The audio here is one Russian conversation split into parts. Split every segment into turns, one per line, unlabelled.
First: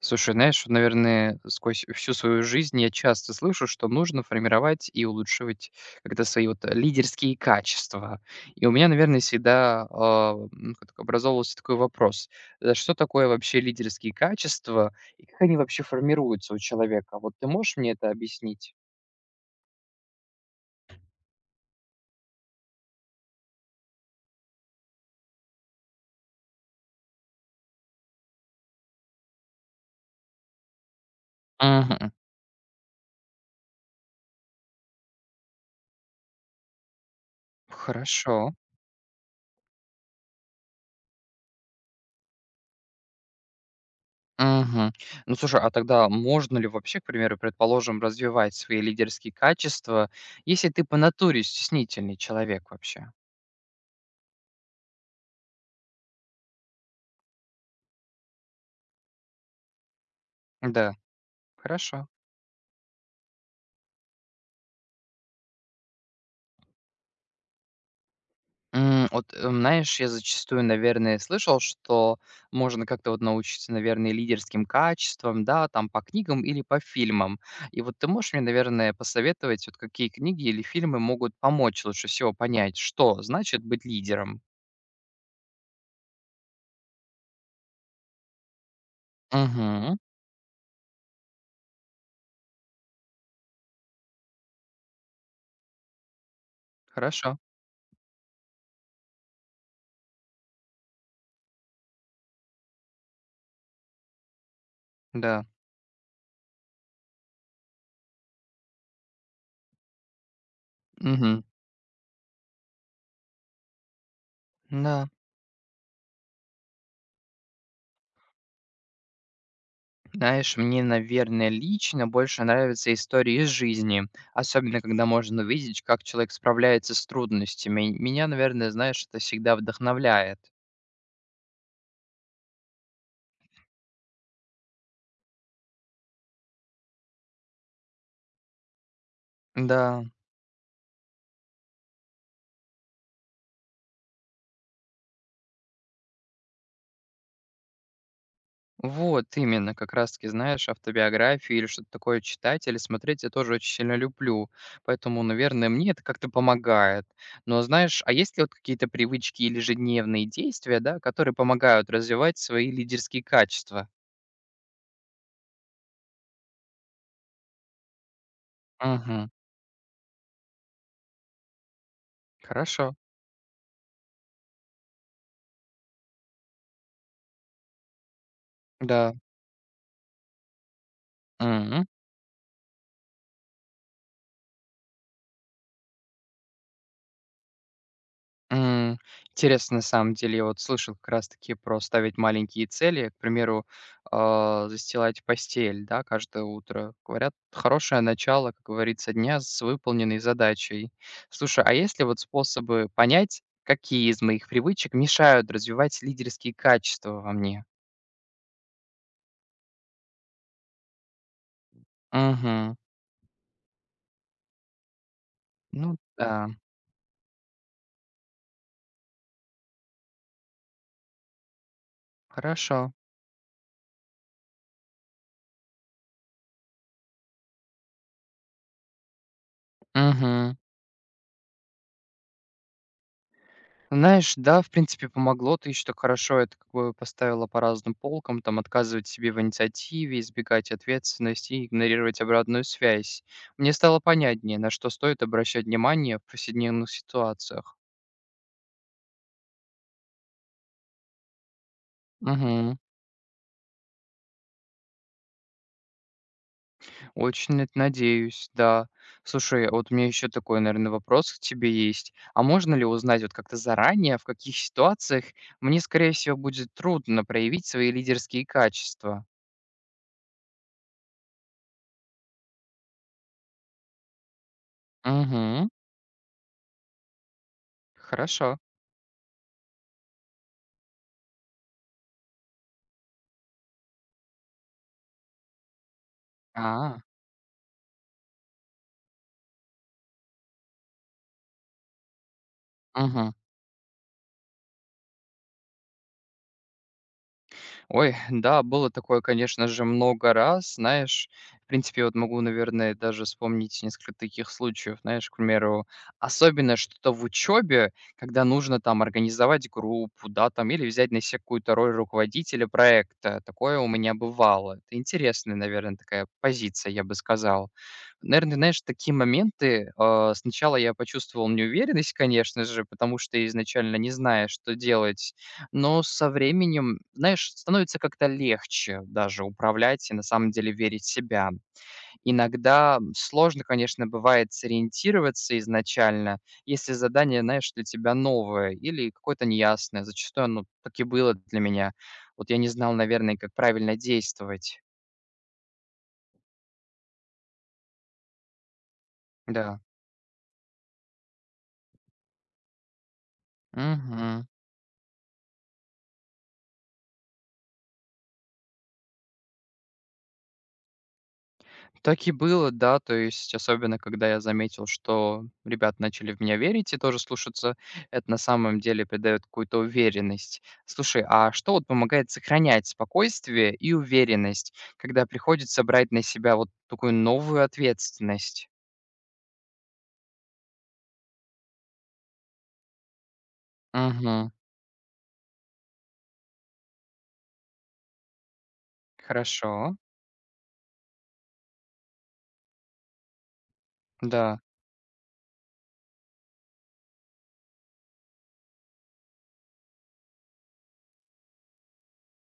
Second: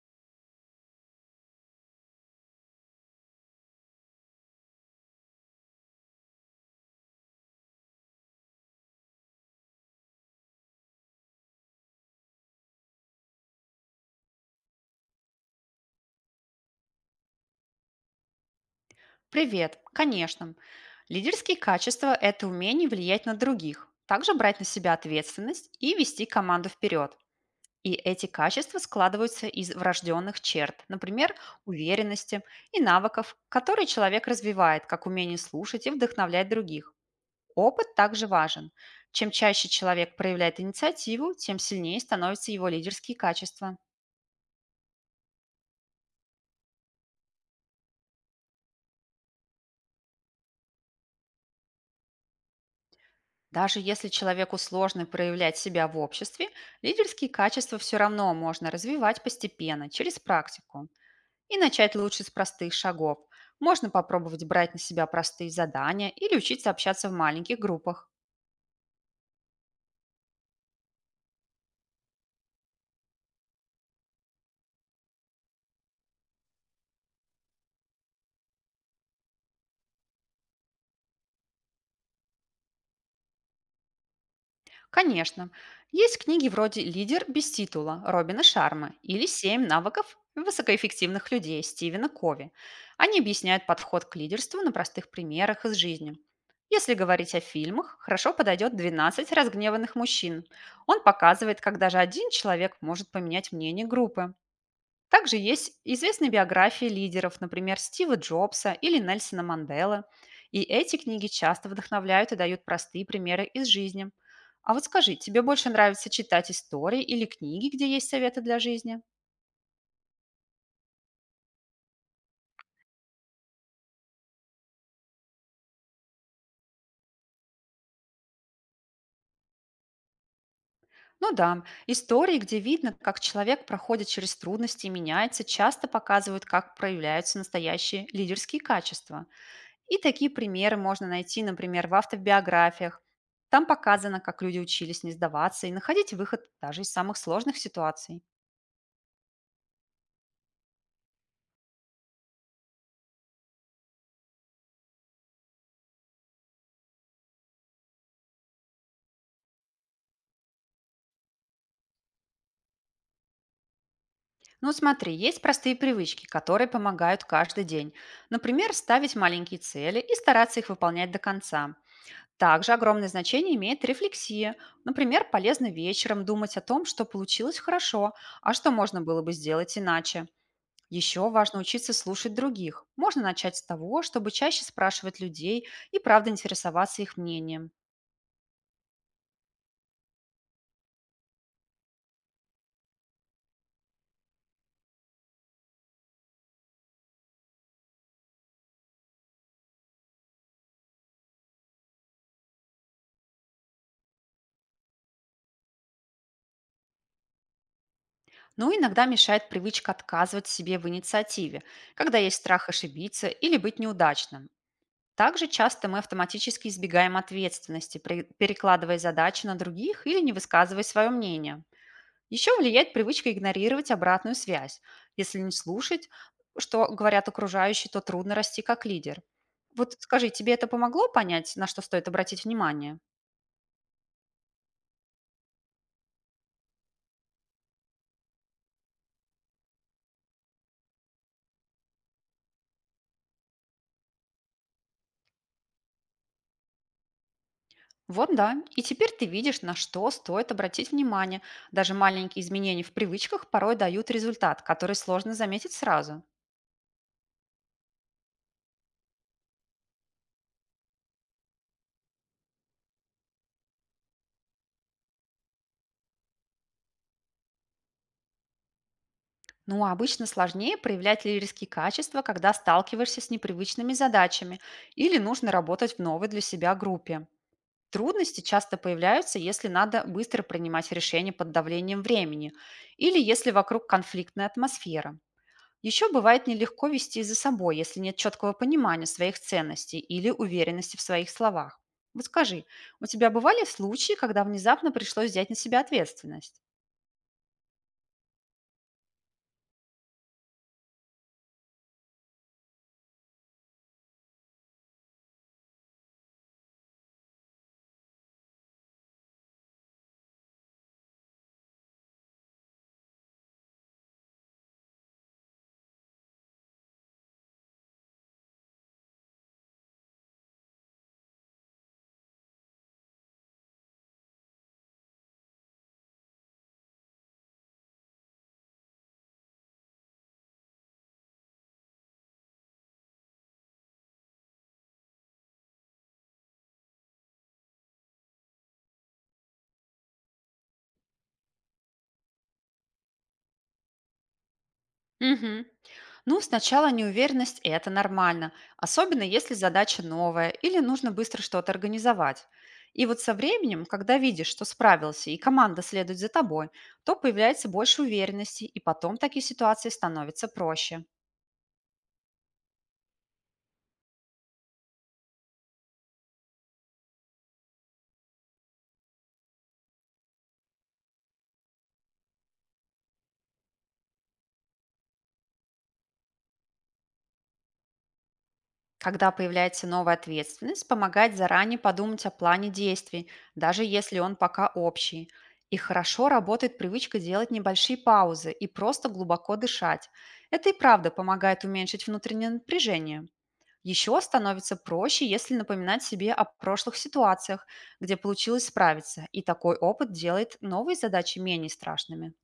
Слушай, знаешь, вот, наверное, сквозь всю свою жизнь я часто слышу, что нужно формировать и улучшивать как-то свои вот лидерские качества. И у меня, наверное, всегда как так образовывался такой вопрос. Что такое вообще лидерские качества и как они вообще формируются у человека? Вот ты можешь мне это объяснить?
Привет, конечно. Лидерские качества– это умение влиять на других, также брать на себя ответственность и вести команду вперед. И эти качества складываются из врожденных черт, например,
Мгм.
уверенности и навыков, которые человек развивает, как умение слушать и вдохновлять других. Опыт также
Хорошо.
важен. Чем чаще человек проявляет инициативу, тем сильнее становятся его лидерские качества.
Мгм. Ну, слушай, а тогда можно ли вообще, к примеру, предположим, развивать свои лидерские качества, если ты по натуре стеснительный человек вообще?
Даже если человеку сложно проявлять себя в обществе, лидерские качества все равно можно развивать постепенно, через практику.
Да,
И начать
хорошо.
лучше с простых шагов. Можно попробовать брать на себя простые задания или учиться общаться в маленьких группах.
Вот, знаешь, я зачастую, наверное, слышал, что можно как-то вот научиться, наверное, лидерским качествам, да, там по книгам или по фильмам. И вот ты можешь мне, наверное, посоветовать, вот какие книги или фильмы могут помочь лучше всего понять, что значит быть лидером?
Конечно, есть книги вроде «Лидер без титула» Робина Шарма или «Семь
Мгм.
навыков высокоэффективных людей» Стивена Кови. Они объясняют подход к лидерству на простых примерах из жизни. Если
Хорошо.
говорить о фильмах, хорошо подойдет "12 разгневанных мужчин». Он показывает, как даже один человек может поменять мнение группы. Также
Да.
есть известные биографии лидеров, например, Стива Джобса или Нельсона Манделы. И эти книги
Мгм.
часто вдохновляют и дают простые примеры из жизни. А вот
Да.
скажи, тебе больше нравится читать истории или книги, где есть советы для жизни?
Знаешь, мне, наверное, лично больше нравятся истории из жизни, особенно когда можно увидеть, как человек справляется с трудностями. Меня, наверное, знаешь, это всегда вдохновляет.
Ну да, истории, где видно, как человек проходит через трудности и меняется, часто показывают, как проявляются настоящие лидерские качества. И
Да,
такие примеры можно найти, например, в автобиографиях. Там показано, как люди учились не сдаваться и находить выход даже из самых сложных ситуаций.
вот именно, как раз-таки, знаешь, автобиографии или что-то такое читать или смотреть я тоже очень сильно люблю. Поэтому, наверное, мне это как-то помогает. Но знаешь, а есть ли вот какие-то привычки или ежедневные действия, да, которые помогают развивать свои лидерские качества?
Ну смотри, есть простые привычки, которые помогают каждый день. Например, ставить
Угу,
маленькие цели и стараться их выполнять до конца. Также
хорошо,
огромное значение имеет рефлексия. Например, полезно вечером думать о том, что получилось хорошо, а что можно
да.
было бы сделать иначе. Еще важно
Мгм.
учиться слушать других. Можно начать с того, чтобы чаще спрашивать людей и правда интересоваться их мнением.
М, интересно, на самом деле. Я вот слышал как раз таки про ставить маленькие цели, к примеру, застилать постель, да, каждое утро. Говорят, хорошее начало, как говорится, дня с выполненной задачей. Слушай, а есть ли вот способы понять, какие из моих привычек мешают развивать лидерские качества во мне?
Но иногда мешает привычка отказывать себе в инициативе, когда есть страх
Мгм.
ошибиться или быть неудачным. Также часто
Ну
мы
да,
автоматически избегаем ответственности, перекладывая задачи на других или не высказывая свое мнение. Еще
хорошо.
влияет привычка игнорировать обратную связь. Если не слушать, что говорят окружающие, то трудно расти как лидер. Вот скажи, тебе
Мгм.
это помогло понять, на что стоит обратить внимание?
Знаешь, да, в принципе, помогло. Ты еще так хорошо это как бы поставила по разным полкам, там, отказывать себе в инициативе, избегать ответственности и игнорировать обратную связь. Мне стало понятнее, на что стоит обращать внимание в повседневных ситуациях.
Вот да, и теперь ты видишь, на что стоит обратить внимание. Даже маленькие
Угу.
изменения в привычках порой дают результат, который сложно заметить сразу.
Очень на это надеюсь, да. Слушай, а вот у меня еще такой, наверное, вопрос к тебе есть. А можно ли узнать вот как-то заранее, в каких ситуациях мне, скорее всего, будет трудно проявить свои лидерские качества?
Ну, а обычно сложнее проявлять лидерские качества, когда сталкиваешься с непривычными задачами или нужно
Угу.
работать в новой для себя группе. Трудности
Хорошо.
часто появляются, если надо быстро принимать решения под давлением времени или если вокруг конфликтная атмосфера. Еще бывает нелегко
А.
вести за собой, если нет четкого понимания своих ценностей или уверенности в своих словах. Вот скажи, у тебя
Мгм.
бывали случаи, когда внезапно пришлось взять на себя ответственность?
Ой, да, было такое, конечно же, много раз, знаешь. В принципе, вот могу, наверное, даже вспомнить несколько таких случаев, знаешь, к примеру, особенно что-то в учебе, когда нужно там организовать группу, да, там, или взять на себя какую-то роль руководителя проекта. Такое у меня бывало. Это интересная, наверное, такая позиция, я бы сказал. Наверное, знаешь, такие моменты, сначала я почувствовал неуверенность, конечно же, потому что изначально не зная, что делать, но со временем, знаешь, становится как-то легче даже управлять и на самом деле верить в себя. Иногда сложно, конечно, бывает сориентироваться изначально, если задание, знаешь, для тебя новое или какое-то неясное. Зачастую оно так и было для меня. Вот я не знал, наверное, как правильно действовать.
Мгм. Ну, сначала неуверенность– это нормально, особенно если
Да.
задача новая или нужно быстро что-то организовать. И вот со временем, когда
Мгм.
видишь, что справился и команда следует за тобой, то появляется больше уверенности, и потом такие ситуации становятся проще.
Так и было, да. То есть особенно, когда я заметил, что ребята начали в меня верить и тоже слушаться, это на самом деле придает какую-то уверенность. Слушай, а что вот помогает сохранять спокойствие и уверенность, когда приходится брать на себя вот такую новую ответственность?
Когда появляется новая ответственность, помогает заранее подумать о плане действий, даже если он
Угу.
пока общий. И хорошо работает привычка делать небольшие паузы и просто глубоко
Хорошо.
дышать. Это и правда помогает уменьшить внутреннее напряжение. Еще
Да.
становится проще, если напоминать себе о прошлых ситуациях, где получилось справиться, и такой опыт делает новые задачи менее страшными.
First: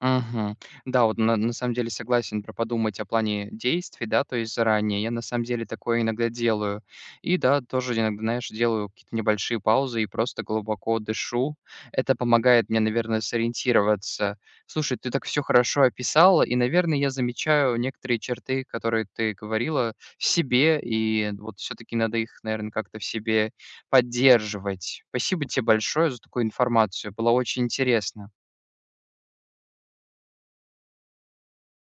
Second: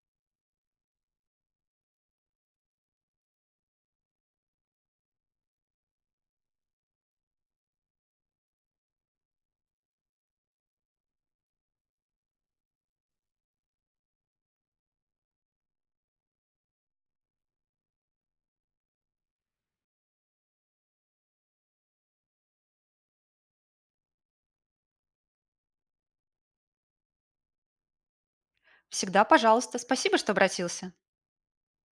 Мгм. Да, вот на самом деле согласен про подумать о плане действий, да, то есть заранее. Я на самом деле такое иногда делаю. И да, тоже иногда, знаешь, делаю какие-то небольшие паузы и просто глубоко дышу. Это помогает мне, наверное, сориентироваться. Слушай, ты так все хорошо описала, и, наверное, я замечаю некоторые черты, которые ты говорила, в себе, и вот все-таки надо их, наверное, как-то в себе поддерживать. Спасибо тебе большое за такую информацию. Было очень интересно.
Всегда, пожалуйста, спасибо, что обратился.